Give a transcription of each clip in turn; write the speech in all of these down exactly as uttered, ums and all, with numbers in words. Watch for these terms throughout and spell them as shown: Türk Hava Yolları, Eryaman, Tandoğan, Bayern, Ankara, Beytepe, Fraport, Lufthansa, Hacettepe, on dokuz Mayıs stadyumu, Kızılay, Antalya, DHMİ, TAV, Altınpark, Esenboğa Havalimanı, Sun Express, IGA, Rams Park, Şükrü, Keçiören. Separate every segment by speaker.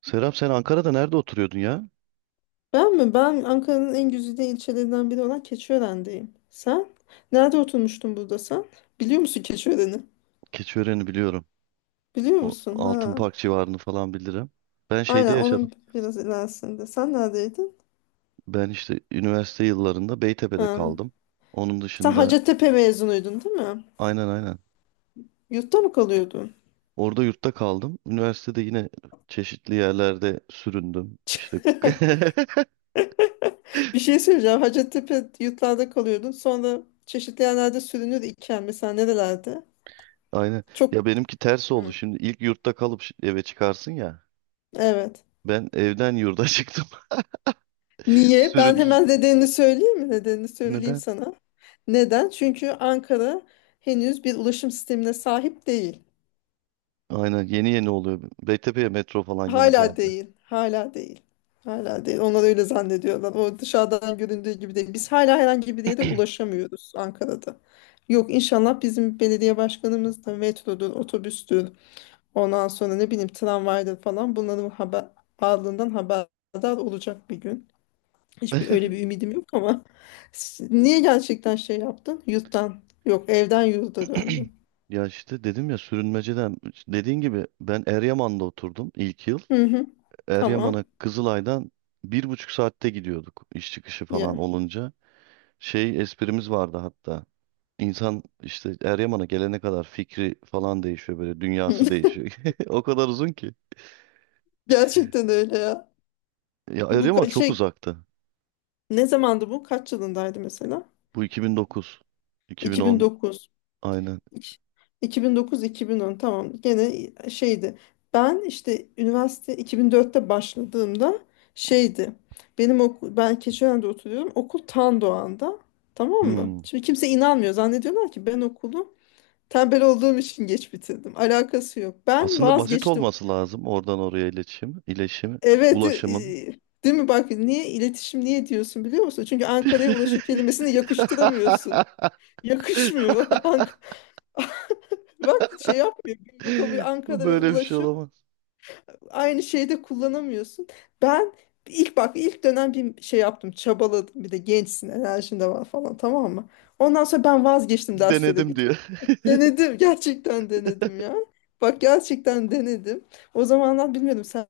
Speaker 1: Serap sen Ankara'da nerede oturuyordun ya?
Speaker 2: Ben mi? Ben Ankara'nın en güzide ilçelerinden biri olan Keçiören'deyim. Sen? Nerede oturmuştun burada sen? Biliyor musun Keçiören'i?
Speaker 1: Keçiören'i biliyorum.
Speaker 2: Biliyor
Speaker 1: O
Speaker 2: musun? Ha.
Speaker 1: Altınpark civarını falan bilirim. Ben şeyde
Speaker 2: Aynen onun
Speaker 1: yaşadım.
Speaker 2: biraz ilerisinde. Sen neredeydin?
Speaker 1: Ben işte üniversite yıllarında Beytepe'de
Speaker 2: Ha.
Speaker 1: kaldım. Onun
Speaker 2: Sen
Speaker 1: dışında
Speaker 2: Hacettepe mezunuydun değil mi?
Speaker 1: aynen aynen.
Speaker 2: Yurtta mı kalıyordun?
Speaker 1: Orada yurtta kaldım. Üniversitede yine çeşitli yerlerde süründüm. İşte
Speaker 2: Bir şey söyleyeceğim. Hacettepe yurtlarda kalıyordun. Sonra çeşitli yerlerde sürünür iken mesela nerelerde?
Speaker 1: aynen.
Speaker 2: Çok.
Speaker 1: Ya benimki ters oldu.
Speaker 2: Hı.
Speaker 1: Şimdi ilk yurtta kalıp şi- eve çıkarsın ya.
Speaker 2: Evet.
Speaker 1: Ben evden yurda çıktım.
Speaker 2: Niye? Ben
Speaker 1: Sürün
Speaker 2: hemen nedenini söyleyeyim mi? Nedenini söyleyeyim
Speaker 1: Neden?
Speaker 2: sana. Neden? Çünkü Ankara henüz bir ulaşım sistemine sahip değil.
Speaker 1: Aynen yeni yeni oluyor. Beytepe'ye metro falan yeni
Speaker 2: Hala
Speaker 1: geldi.
Speaker 2: değil. Hala değil. Hala değil. Onlar öyle zannediyorlar. O dışarıdan göründüğü gibi değil. Biz hala herhangi bir yere ulaşamıyoruz Ankara'da. Yok, inşallah bizim belediye başkanımız da metrodur, otobüstür, ondan sonra ne bileyim tramvaydır falan bunların haber, varlığından haberdar olacak bir gün. Hiçbir öyle bir ümidim yok ama s- niye gerçekten şey yaptın? Yurttan, yok, evden yurda döndün.
Speaker 1: Ya işte dedim ya sürünmeceden dediğin gibi ben Eryaman'da oturdum ilk yıl.
Speaker 2: Hı hı. Tamam.
Speaker 1: Eryaman'a Kızılay'dan bir buçuk saatte gidiyorduk iş çıkışı falan
Speaker 2: Ya.
Speaker 1: olunca. Şey esprimiz vardı hatta. İnsan işte Eryaman'a gelene kadar fikri falan değişiyor, böyle dünyası değişiyor. O kadar uzun ki.
Speaker 2: Gerçekten öyle ya.
Speaker 1: Ya
Speaker 2: Bu
Speaker 1: Eryaman
Speaker 2: ka-
Speaker 1: çok
Speaker 2: şey,
Speaker 1: uzaktı.
Speaker 2: ne zamandı bu? Kaç yılındaydı mesela?
Speaker 1: Bu iki bin dokuz, iki bin on
Speaker 2: iki bin dokuz.
Speaker 1: aynen.
Speaker 2: İki- iki bin dokuz-iki bin on, tamam. Gene şeydi. Ben işte üniversite iki bin dörtte başladığımda şeydi. Benim okul, ben Keçiören'de oturuyorum. Okul Tan Doğan'da. Tamam mı?
Speaker 1: Hmm.
Speaker 2: Şimdi kimse inanmıyor. Zannediyorlar ki ben okulu tembel olduğum için geç bitirdim. Alakası yok. Ben
Speaker 1: Aslında basit
Speaker 2: vazgeçtim.
Speaker 1: olması lazım oradan oraya iletişim, iletişim,
Speaker 2: Evet, e,
Speaker 1: ulaşımın.
Speaker 2: değil mi? Bak niye iletişim niye diyorsun biliyor musun? Çünkü Ankara'ya ulaşım kelimesini yakıştıramıyorsun. Yakışmıyor. Ank-. Bak şey yapmıyor. Bünyekabı Ankara ve
Speaker 1: Böyle bir şey
Speaker 2: ulaşım
Speaker 1: olamaz.
Speaker 2: aynı şeyde kullanamıyorsun. Ben ilk bak ilk dönem bir şey yaptım. Çabaladım. Bir de gençsin. Enerjin de var falan, tamam mı? Ondan sonra ben vazgeçtim derslere
Speaker 1: Denedim diyor.
Speaker 2: gitmekten. Denedim. Gerçekten denedim ya. Bak gerçekten denedim. O zamanlar bilmiyordum sen.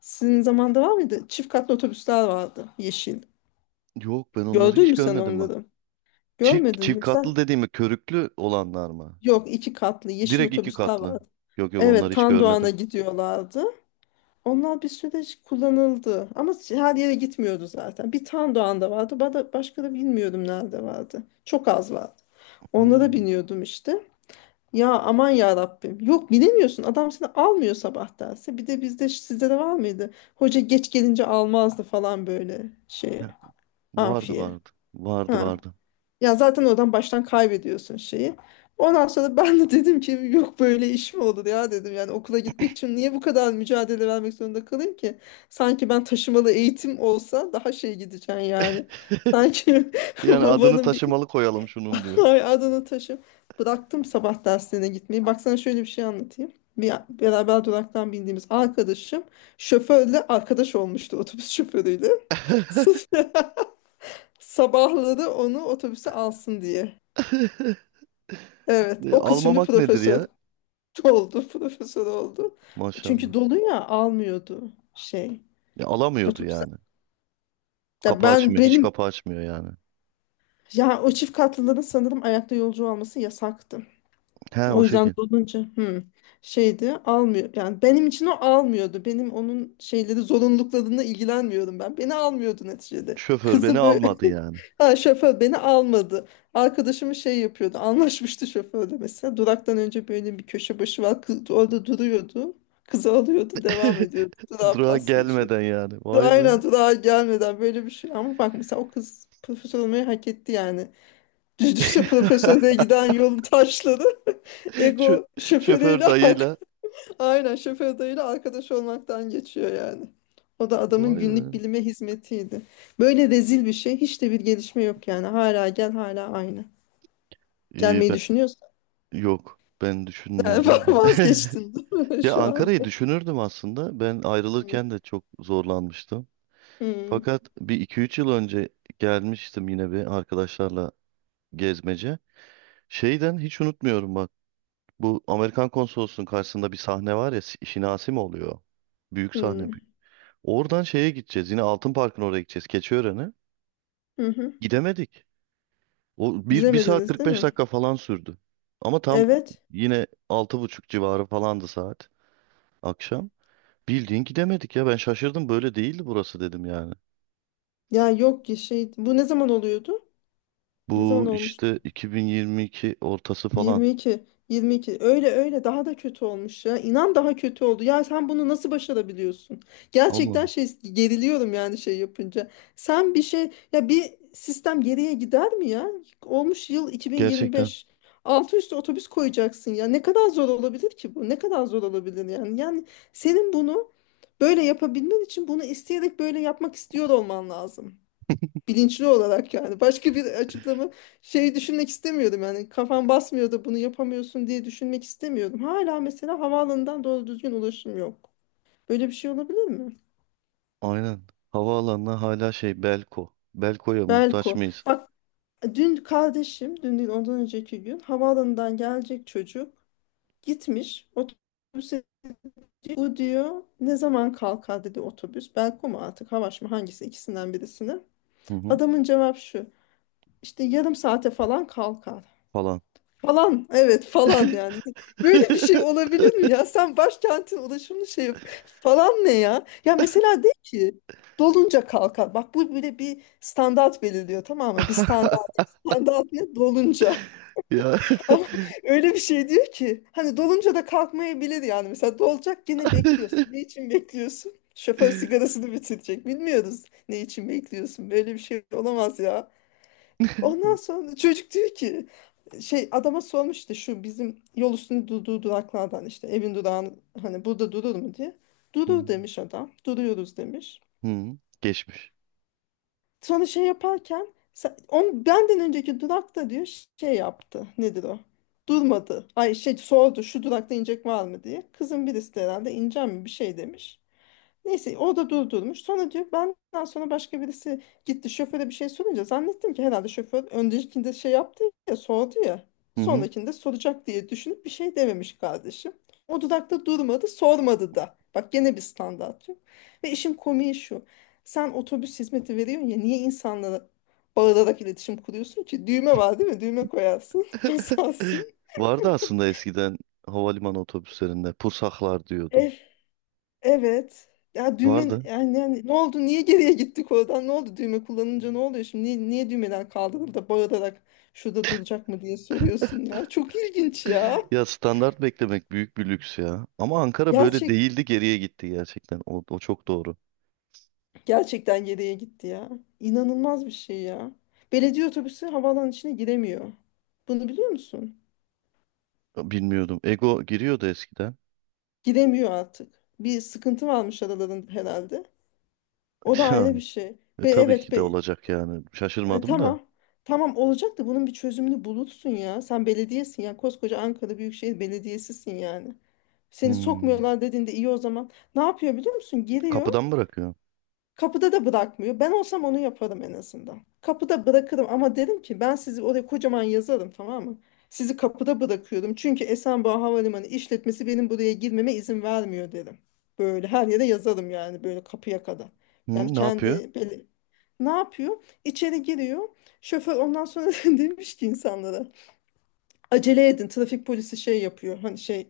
Speaker 2: Sizin zamanda var mıydı? Çift katlı otobüsler vardı. Yeşil.
Speaker 1: Yok ben onları
Speaker 2: Gördün
Speaker 1: hiç
Speaker 2: mü sen
Speaker 1: görmedim bak.
Speaker 2: onları?
Speaker 1: Çift,
Speaker 2: Görmedin
Speaker 1: çift
Speaker 2: mi
Speaker 1: katlı
Speaker 2: sen?
Speaker 1: dediğimi, körüklü olanlar mı?
Speaker 2: Yok, iki katlı yeşil
Speaker 1: Direkt iki
Speaker 2: otobüsler
Speaker 1: katlı.
Speaker 2: vardı.
Speaker 1: Yok yok
Speaker 2: Evet,
Speaker 1: onları hiç
Speaker 2: Tandoğan'a
Speaker 1: görmedim.
Speaker 2: gidiyorlardı. Onlar bir süre kullanıldı. Ama her yere gitmiyordu zaten. Bir Tandoğan'da vardı. Ba- da- Başka da bilmiyorum nerede vardı. Çok az vardı. Onlara
Speaker 1: Hmm.
Speaker 2: biniyordum işte. Ya aman ya Rabbim. Yok bilemiyorsun. Adam seni almıyor sabah derse. Bir de bizde sizde de var mıydı? Hoca geç gelince almazdı falan böyle şey,
Speaker 1: Ya, vardı
Speaker 2: amfiye.
Speaker 1: vardı. Vardı
Speaker 2: Ha.
Speaker 1: vardı.
Speaker 2: Ya zaten oradan baştan kaybediyorsun şeyi. Ondan sonra ben de dedim ki yok böyle iş mi olur ya dedim. Yani okula gitmek için niye bu kadar mücadele vermek zorunda kalayım ki? Sanki ben taşımalı eğitim olsa daha şey gideceğim yani. Sanki
Speaker 1: Yani adını
Speaker 2: babanın bir.
Speaker 1: taşımalı koyalım şunun diyor.
Speaker 2: Ay Adana taşı. Bıraktım sabah derslerine gitmeyi. Baksana şöyle bir şey anlatayım. Bir beraber duraktan bindiğimiz arkadaşım şoförle arkadaş olmuştu, otobüs şoförüyle. Sırf sabahları onu otobüse alsın diye. Evet,
Speaker 1: Ya,
Speaker 2: o kız şimdi
Speaker 1: almamak nedir
Speaker 2: profesör
Speaker 1: ya?
Speaker 2: oldu, profesör oldu.
Speaker 1: Maşallah.
Speaker 2: Çünkü dolu ya, almıyordu şey.
Speaker 1: Ya, alamıyordu
Speaker 2: Otobüse.
Speaker 1: yani.
Speaker 2: Ya
Speaker 1: Kapı
Speaker 2: ben
Speaker 1: açmıyor. Hiç
Speaker 2: benim,
Speaker 1: kapı açmıyor yani.
Speaker 2: ya o çift katlıların sanırım ayakta yolcu alması yasaktı.
Speaker 1: He o
Speaker 2: O yüzden
Speaker 1: şekil.
Speaker 2: dolunca hı, şeydi almıyor. Yani benim için o almıyordu. Benim onun şeyleri, zorunluluklarına ilgilenmiyorum ben. Beni almıyordu neticede.
Speaker 1: Şoför beni
Speaker 2: Kızı böyle
Speaker 1: almadı yani.
Speaker 2: ha, şoför beni almadı. Arkadaşımı şey yapıyordu. Anlaşmıştı şoförle mesela. Duraktan önce böyle bir köşe başı var. Kız orada duruyordu. Kızı alıyordu. Devam ediyordu. Durağa
Speaker 1: Durağa
Speaker 2: pas geçiyor.
Speaker 1: gelmeden yani. Vay be.
Speaker 2: Aynen durağa gelmeden böyle bir şey. Ama bak mesela o kız profesör olmayı hak etti yani. Düşse profesöre giden yolun taşları
Speaker 1: Şu
Speaker 2: ego şoförüyle
Speaker 1: şoför
Speaker 2: ark-
Speaker 1: dayıyla
Speaker 2: aynen şoförüyle arkadaş olmaktan geçiyor yani. O da adamın
Speaker 1: vay
Speaker 2: günlük
Speaker 1: be.
Speaker 2: bilime hizmetiydi. Böyle rezil bir şey, hiç de bir gelişme yok yani. Hala gel hala aynı.
Speaker 1: İyi
Speaker 2: Gelmeyi
Speaker 1: ben,
Speaker 2: düşünüyorsan
Speaker 1: yok ben düşünmüyorum da.
Speaker 2: vazgeçtin değil mi
Speaker 1: Ya
Speaker 2: şu
Speaker 1: Ankara'yı
Speaker 2: anda?
Speaker 1: düşünürdüm aslında. Ben
Speaker 2: Hı.
Speaker 1: ayrılırken de çok zorlanmıştım.
Speaker 2: Hı.
Speaker 1: Fakat bir iki üç yıl önce gelmiştim yine bir arkadaşlarla gezmece. Şeyden hiç unutmuyorum bak. Bu Amerikan konsolosunun karşısında bir sahne var ya, Si- Şinasi mi oluyor? Büyük sahne.
Speaker 2: Hı.
Speaker 1: Oradan şeye gideceğiz. Yine Altın Park'ın oraya gideceğiz. Keçiören'e.
Speaker 2: Hı hı.
Speaker 1: Gidemedik. O bir, bir saat
Speaker 2: Gidemediniz
Speaker 1: kırk
Speaker 2: değil
Speaker 1: beş
Speaker 2: mi?
Speaker 1: dakika falan sürdü. Ama tam
Speaker 2: Evet.
Speaker 1: yine altı buçuk civarı falandı saat, akşam. Bildiğin gidemedik ya, ben şaşırdım, böyle değildi burası dedim yani.
Speaker 2: Ya yok ki şey, bu ne zaman oluyordu? Ne zaman
Speaker 1: Bu
Speaker 2: olmuştu?
Speaker 1: işte iki bin yirmi iki ortası falan.
Speaker 2: yirmi iki. yirmi iki öyle öyle daha da kötü olmuş ya. İnan daha kötü oldu. Ya sen bunu nasıl başarabiliyorsun? Gerçekten
Speaker 1: Oğlum
Speaker 2: şey geriliyorum yani şey yapınca. Sen bir şey ya, bir sistem geriye gider mi ya? Olmuş yıl
Speaker 1: gerçekten
Speaker 2: iki bin yirmi beş. Altı üstü otobüs koyacaksın ya. Ne kadar zor olabilir ki bu? Ne kadar zor olabilir yani? Yani senin bunu böyle yapabilmen için bunu isteyerek böyle yapmak istiyor olman lazım, bilinçli olarak, yani başka bir açıklama şey düşünmek istemiyordum yani, kafam basmıyor da bunu yapamıyorsun diye düşünmek istemiyordum. Hala mesela havaalanından doğru düzgün ulaşım yok. Böyle bir şey olabilir mi?
Speaker 1: aynen, havaalanına hala şey, Belko. Belko'ya muhtaç
Speaker 2: Belko.
Speaker 1: mıyız?
Speaker 2: Bak dün kardeşim, dün değil ondan önceki gün, havaalanından gelecek çocuk gitmiş otobüse, bu diyor ne zaman kalkar dedi otobüs. Belko mu artık Havaş mı, hangisi, ikisinden birisine.
Speaker 1: Hı hı
Speaker 2: Adamın cevap şu, işte yarım saate falan kalkar.
Speaker 1: falan.
Speaker 2: Falan, evet falan yani. Böyle bir şey olabilir mi ya? Sen başkentin ulaşımını şey yap. Falan ne ya? Ya mesela de ki dolunca kalkar. Bak bu böyle bir standart belirliyor, tamam mı? Bir standart. Standart ne? Dolunca.
Speaker 1: Ya.
Speaker 2: Ama öyle bir şey diyor ki hani dolunca da kalkmayabilir yani. Mesela dolacak gene bekliyorsun. Ne için bekliyorsun? Şoför sigarasını bitirecek. Bilmiyoruz ne için bekliyorsun. Böyle bir şey olamaz ya. Ondan sonra çocuk diyor ki şey, adama sormuş işte şu bizim yol üstünde durduğu duraklardan işte evin durağın hani burada durur mu diye.
Speaker 1: Hı
Speaker 2: Durur demiş adam. Duruyoruz demiş.
Speaker 1: hı. Geçmiş.
Speaker 2: Sonra şey yaparken sen- on, benden önceki durakta diyor şey yaptı. Nedir o? Durmadı. Ay şey sordu, şu durakta inecek var mı diye. Kızın birisi de herhalde ineceğim mi bir şey demiş. Neyse o da durdurmuş. Sonra diyor benden sonra başka birisi gitti şoföre bir şey sorunca zannettim ki herhalde şoför öndekinde şey yaptı ya, sordu ya.
Speaker 1: Hı hı.
Speaker 2: Sonrakinde soracak diye düşünüp bir şey dememiş kardeşim. O dudakta durmadı, sormadı da. Bak gene bir standart yok. Ve işin komiği şu. Sen otobüs hizmeti veriyorsun ya, niye insanlara bağırarak iletişim kuruyorsun ki? Düğme var değil mi? Düğme koyarsın. Basarsın.
Speaker 1: Vardı aslında eskiden, havalimanı otobüslerinde pusaklar diyordu.
Speaker 2: Evet. Ya düğme
Speaker 1: Vardı.
Speaker 2: yani, yani ne oldu? Niye geriye gittik oradan? Ne oldu? Düğme kullanınca ne oluyor şimdi? Niye, niye düğmeler kaldırıldı da bağırarak şurada duracak mı diye soruyorsun ya. Çok ilginç ya.
Speaker 1: Ya standart beklemek büyük bir lüks ya. Ama Ankara böyle
Speaker 2: Gerçek
Speaker 1: değildi, geriye gitti gerçekten. O, o çok doğru.
Speaker 2: gerçekten geriye gitti ya. İnanılmaz bir şey ya. Belediye otobüsü havaalanının içine giremiyor. Bunu biliyor musun?
Speaker 1: Bilmiyordum. Ego giriyordu eskiden.
Speaker 2: Giremiyor artık. Bir sıkıntı varmış aralarında herhalde. O da
Speaker 1: Ya,
Speaker 2: ayrı bir şey.
Speaker 1: e,
Speaker 2: Ve
Speaker 1: tabii
Speaker 2: evet
Speaker 1: ki de
Speaker 2: be,
Speaker 1: olacak yani.
Speaker 2: E,
Speaker 1: Şaşırmadım da.
Speaker 2: tamam. Tamam olacak da bunun bir çözümünü bulursun ya. Sen belediyesin ya. Koskoca Ankara Büyükşehir Belediyesi'sin yani. Seni
Speaker 1: Hmm.
Speaker 2: sokmuyorlar dediğinde iyi o zaman. Ne yapıyor biliyor musun? Giriyor.
Speaker 1: Kapıdan mı bırakıyor?
Speaker 2: Kapıda da bırakmıyor. Ben olsam onu yaparım en azından. Kapıda bırakırım ama derim ki ben sizi oraya kocaman yazarım, tamam mı? Sizi kapıda bırakıyorum. Çünkü Esenboğa Havalimanı işletmesi benim buraya girmeme izin vermiyor derim. Böyle her yere yazarım yani, böyle kapıya kadar. Yani
Speaker 1: Hmm, ne yapıyor?
Speaker 2: kendi böyle ne yapıyor? İçeri giriyor. Şoför ondan sonra demiş ki insanlara acele edin, trafik polisi şey yapıyor. Hani şey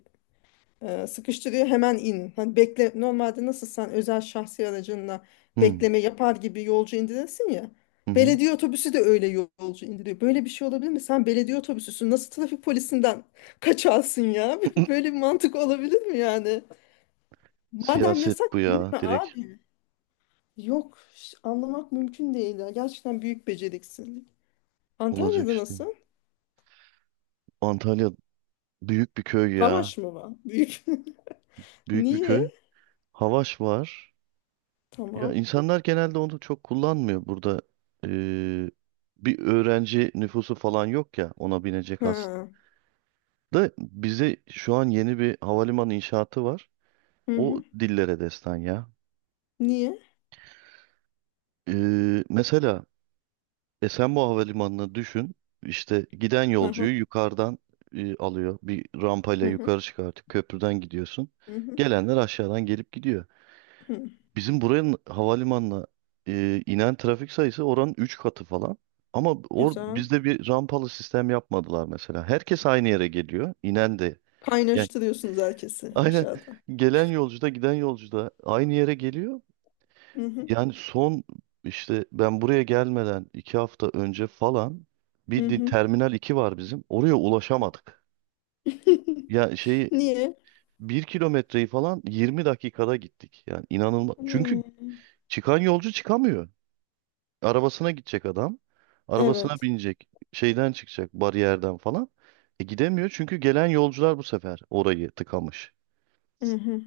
Speaker 2: e, sıkıştırıyor, hemen in. Hani bekle normalde nasıl sen özel şahsi aracınla
Speaker 1: Hmm.
Speaker 2: bekleme yapar gibi yolcu indirirsin ya.
Speaker 1: Hı hı.
Speaker 2: Belediye otobüsü de öyle yol- yolcu indiriyor. Böyle bir şey olabilir mi? Sen belediye otobüsüsün. Nasıl trafik polisinden kaçarsın ya? Böyle bir mantık olabilir mi yani? Madem
Speaker 1: Siyaset
Speaker 2: yasak
Speaker 1: bu ya.
Speaker 2: girme
Speaker 1: Direkt
Speaker 2: abi. Yok, ş- anlamak mümkün değil ya. Gerçekten büyük beceriksizlik.
Speaker 1: olacak
Speaker 2: Antalya'da
Speaker 1: işte.
Speaker 2: nasıl?
Speaker 1: Antalya büyük bir köy ya.
Speaker 2: Havaş mı var? Büyük.
Speaker 1: Büyük bir köy.
Speaker 2: Niye?
Speaker 1: Havaş var. Ya
Speaker 2: Tamam.
Speaker 1: insanlar genelde onu çok kullanmıyor burada. Ee, Bir öğrenci nüfusu falan yok ya ona binecek aslında.
Speaker 2: Ha.
Speaker 1: Bize şu an yeni bir havalimanı inşaatı var.
Speaker 2: Hı
Speaker 1: O
Speaker 2: hı.
Speaker 1: dillere destan ya.
Speaker 2: Niye?
Speaker 1: Ee, mesela Esenboğa Havalimanı'nı düşün. İşte giden
Speaker 2: Hı hı.
Speaker 1: yolcuyu yukarıdan e, alıyor. Bir rampayla
Speaker 2: Hı hı.
Speaker 1: yukarı çıkartıp köprüden gidiyorsun.
Speaker 2: Hı hı.
Speaker 1: Gelenler aşağıdan gelip gidiyor.
Speaker 2: Hı,
Speaker 1: Bizim buranın havalimanına e, inen trafik sayısı oranın üç katı falan. Ama or
Speaker 2: güzel.
Speaker 1: bizde bir rampalı sistem yapmadılar mesela. Herkes aynı yere geliyor. İnen de. Yani
Speaker 2: Kaynaştırıyorsunuz herkesi
Speaker 1: aynen
Speaker 2: aşağıda.
Speaker 1: gelen yolcu da giden yolcu da aynı yere geliyor.
Speaker 2: Hı hı,
Speaker 1: Yani son işte ben buraya gelmeden iki hafta önce falan,
Speaker 2: hı
Speaker 1: bildiğin
Speaker 2: hı.
Speaker 1: Terminal iki var bizim. Oraya ulaşamadık. Ya şeyi,
Speaker 2: Niye?
Speaker 1: bir kilometreyi falan yirmi dakikada gittik. Yani inanılmaz. Çünkü
Speaker 2: Hmm,
Speaker 1: çıkan yolcu çıkamıyor. Arabasına gidecek adam. Arabasına
Speaker 2: evet.
Speaker 1: binecek. Şeyden çıkacak, bariyerden falan. E gidemiyor çünkü gelen yolcular bu sefer orayı tıkamış.
Speaker 2: Hı hı.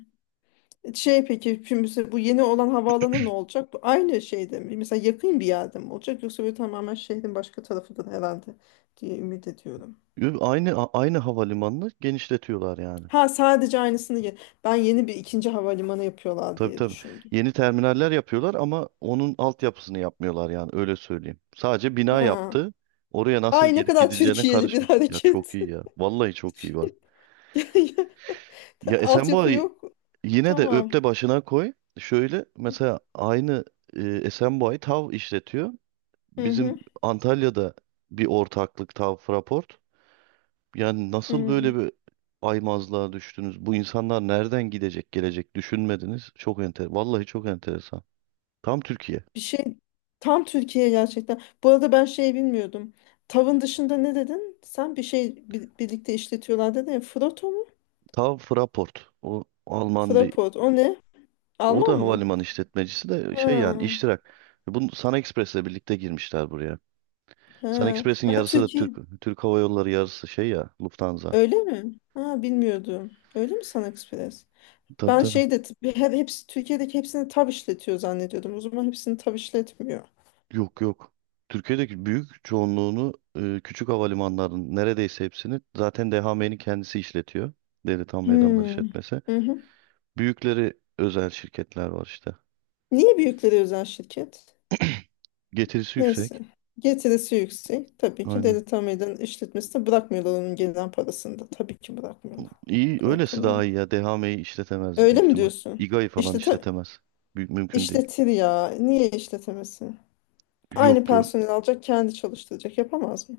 Speaker 2: E, Şey peki şimdi mesela bu yeni olan havaalanı ne olacak? Bu aynı şeyde mi? Mesela yakın bir yerde mi olacak? Yoksa böyle tamamen şehrin başka tarafından herhalde diye ümit ediyorum.
Speaker 1: Ü- Aynı a- aynı havalimanını genişletiyorlar yani.
Speaker 2: Ha, sadece aynısını ye- ben yeni bir ikinci havalimanı yapıyorlar
Speaker 1: Tabii
Speaker 2: diye
Speaker 1: tabii.
Speaker 2: düşündüm.
Speaker 1: Yeni terminaller yapıyorlar ama onun altyapısını yapmıyorlar yani, öyle söyleyeyim. Sadece bina
Speaker 2: Ha.
Speaker 1: yaptı. Oraya nasıl
Speaker 2: Ay ne
Speaker 1: gelip
Speaker 2: kadar
Speaker 1: gidileceğine
Speaker 2: Türkiye'li bir
Speaker 1: karışmadı. Ya çok
Speaker 2: hareket.
Speaker 1: iyi ya. Vallahi çok iyi var. Ya
Speaker 2: Altyapı
Speaker 1: Esenboğa'yı
Speaker 2: yok.
Speaker 1: yine de
Speaker 2: Tamam.
Speaker 1: öpte başına koy. Şöyle mesela aynı, e, Esenboğa'yı TAV işletiyor.
Speaker 2: Hı
Speaker 1: Bizim
Speaker 2: hı.
Speaker 1: Antalya'da bir ortaklık, TAV Fraport. Yani nasıl
Speaker 2: Hı.
Speaker 1: böyle bir aymazlığa düştünüz? Bu insanlar nereden gidecek gelecek düşünmediniz. Çok enter, vallahi çok enteresan. Tam Türkiye.
Speaker 2: Bir şey, tam Türkiye gerçekten. Bu arada ben şey bilmiyordum. Tavın dışında ne dedin? Sen bir şey bi- birlikte işletiyorlar dedin ya. Frotto mu?
Speaker 1: TAV Fraport. O Alman bir
Speaker 2: Fraport. O ne?
Speaker 1: o
Speaker 2: Alman
Speaker 1: da
Speaker 2: mı?
Speaker 1: havalimanı işletmecisi de, şey yani,
Speaker 2: Ha,
Speaker 1: iştirak. Bunu Sun Express'le birlikte girmişler buraya. Sun
Speaker 2: ha.
Speaker 1: Express'in
Speaker 2: Ben
Speaker 1: yarısı da Türk
Speaker 2: Türkiye
Speaker 1: Türk Hava Yolları, yarısı şey ya, Lufthansa.
Speaker 2: öyle mi? Ha, bilmiyordum. Öyle mi Sun Express?
Speaker 1: Tabii
Speaker 2: Ben
Speaker 1: tabii.
Speaker 2: şey de bir- her hepsi Türkiye'deki hepsini tav işletiyor zannediyordum. O zaman hepsini tav işletmiyor.
Speaker 1: Yok yok. Türkiye'deki büyük çoğunluğunu, e, küçük havalimanların neredeyse hepsini zaten DHMİ'nin kendisi işletiyor. Devlet Hava Meydanları
Speaker 2: Hmm.
Speaker 1: işletmesi.
Speaker 2: Hı hı.
Speaker 1: Büyükleri özel şirketler var işte.
Speaker 2: Niye büyükleri özel şirket?
Speaker 1: Getirisi
Speaker 2: Neyse.
Speaker 1: yüksek.
Speaker 2: Getirisi yüksek. Tabii ki
Speaker 1: Aynen.
Speaker 2: Deli Tamir'den işletmesine bırakmıyorlar, onun gelen parasını da. Tabii ki bırakmıyorlar.
Speaker 1: İyi öylesi
Speaker 2: Bırakırlar.
Speaker 1: daha iyi ya. DHMİ'yi işletemez
Speaker 2: Öyle
Speaker 1: büyük
Speaker 2: mi
Speaker 1: ihtimal.
Speaker 2: diyorsun?
Speaker 1: İGA'yı falan
Speaker 2: İşlete
Speaker 1: işletemez. Büyük mümkün değil.
Speaker 2: işletir ya. Niye işletemesin? Aynı
Speaker 1: Yok yok.
Speaker 2: personel alacak, kendi çalıştıracak. Yapamaz mı?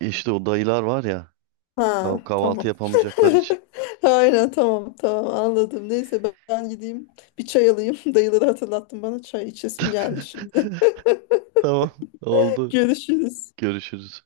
Speaker 1: E İşte o dayılar var ya,
Speaker 2: Ha,
Speaker 1: kah- kahvaltı
Speaker 2: tamam.
Speaker 1: yapamayacakları için.
Speaker 2: Aynen tamam tamam anladım. Neyse ben, ben gideyim bir çay alayım. Dayıları hatırlattın bana, çay içesim geldi şimdi.
Speaker 1: Tamam oldu.
Speaker 2: Görüşürüz.
Speaker 1: Görüşürüz.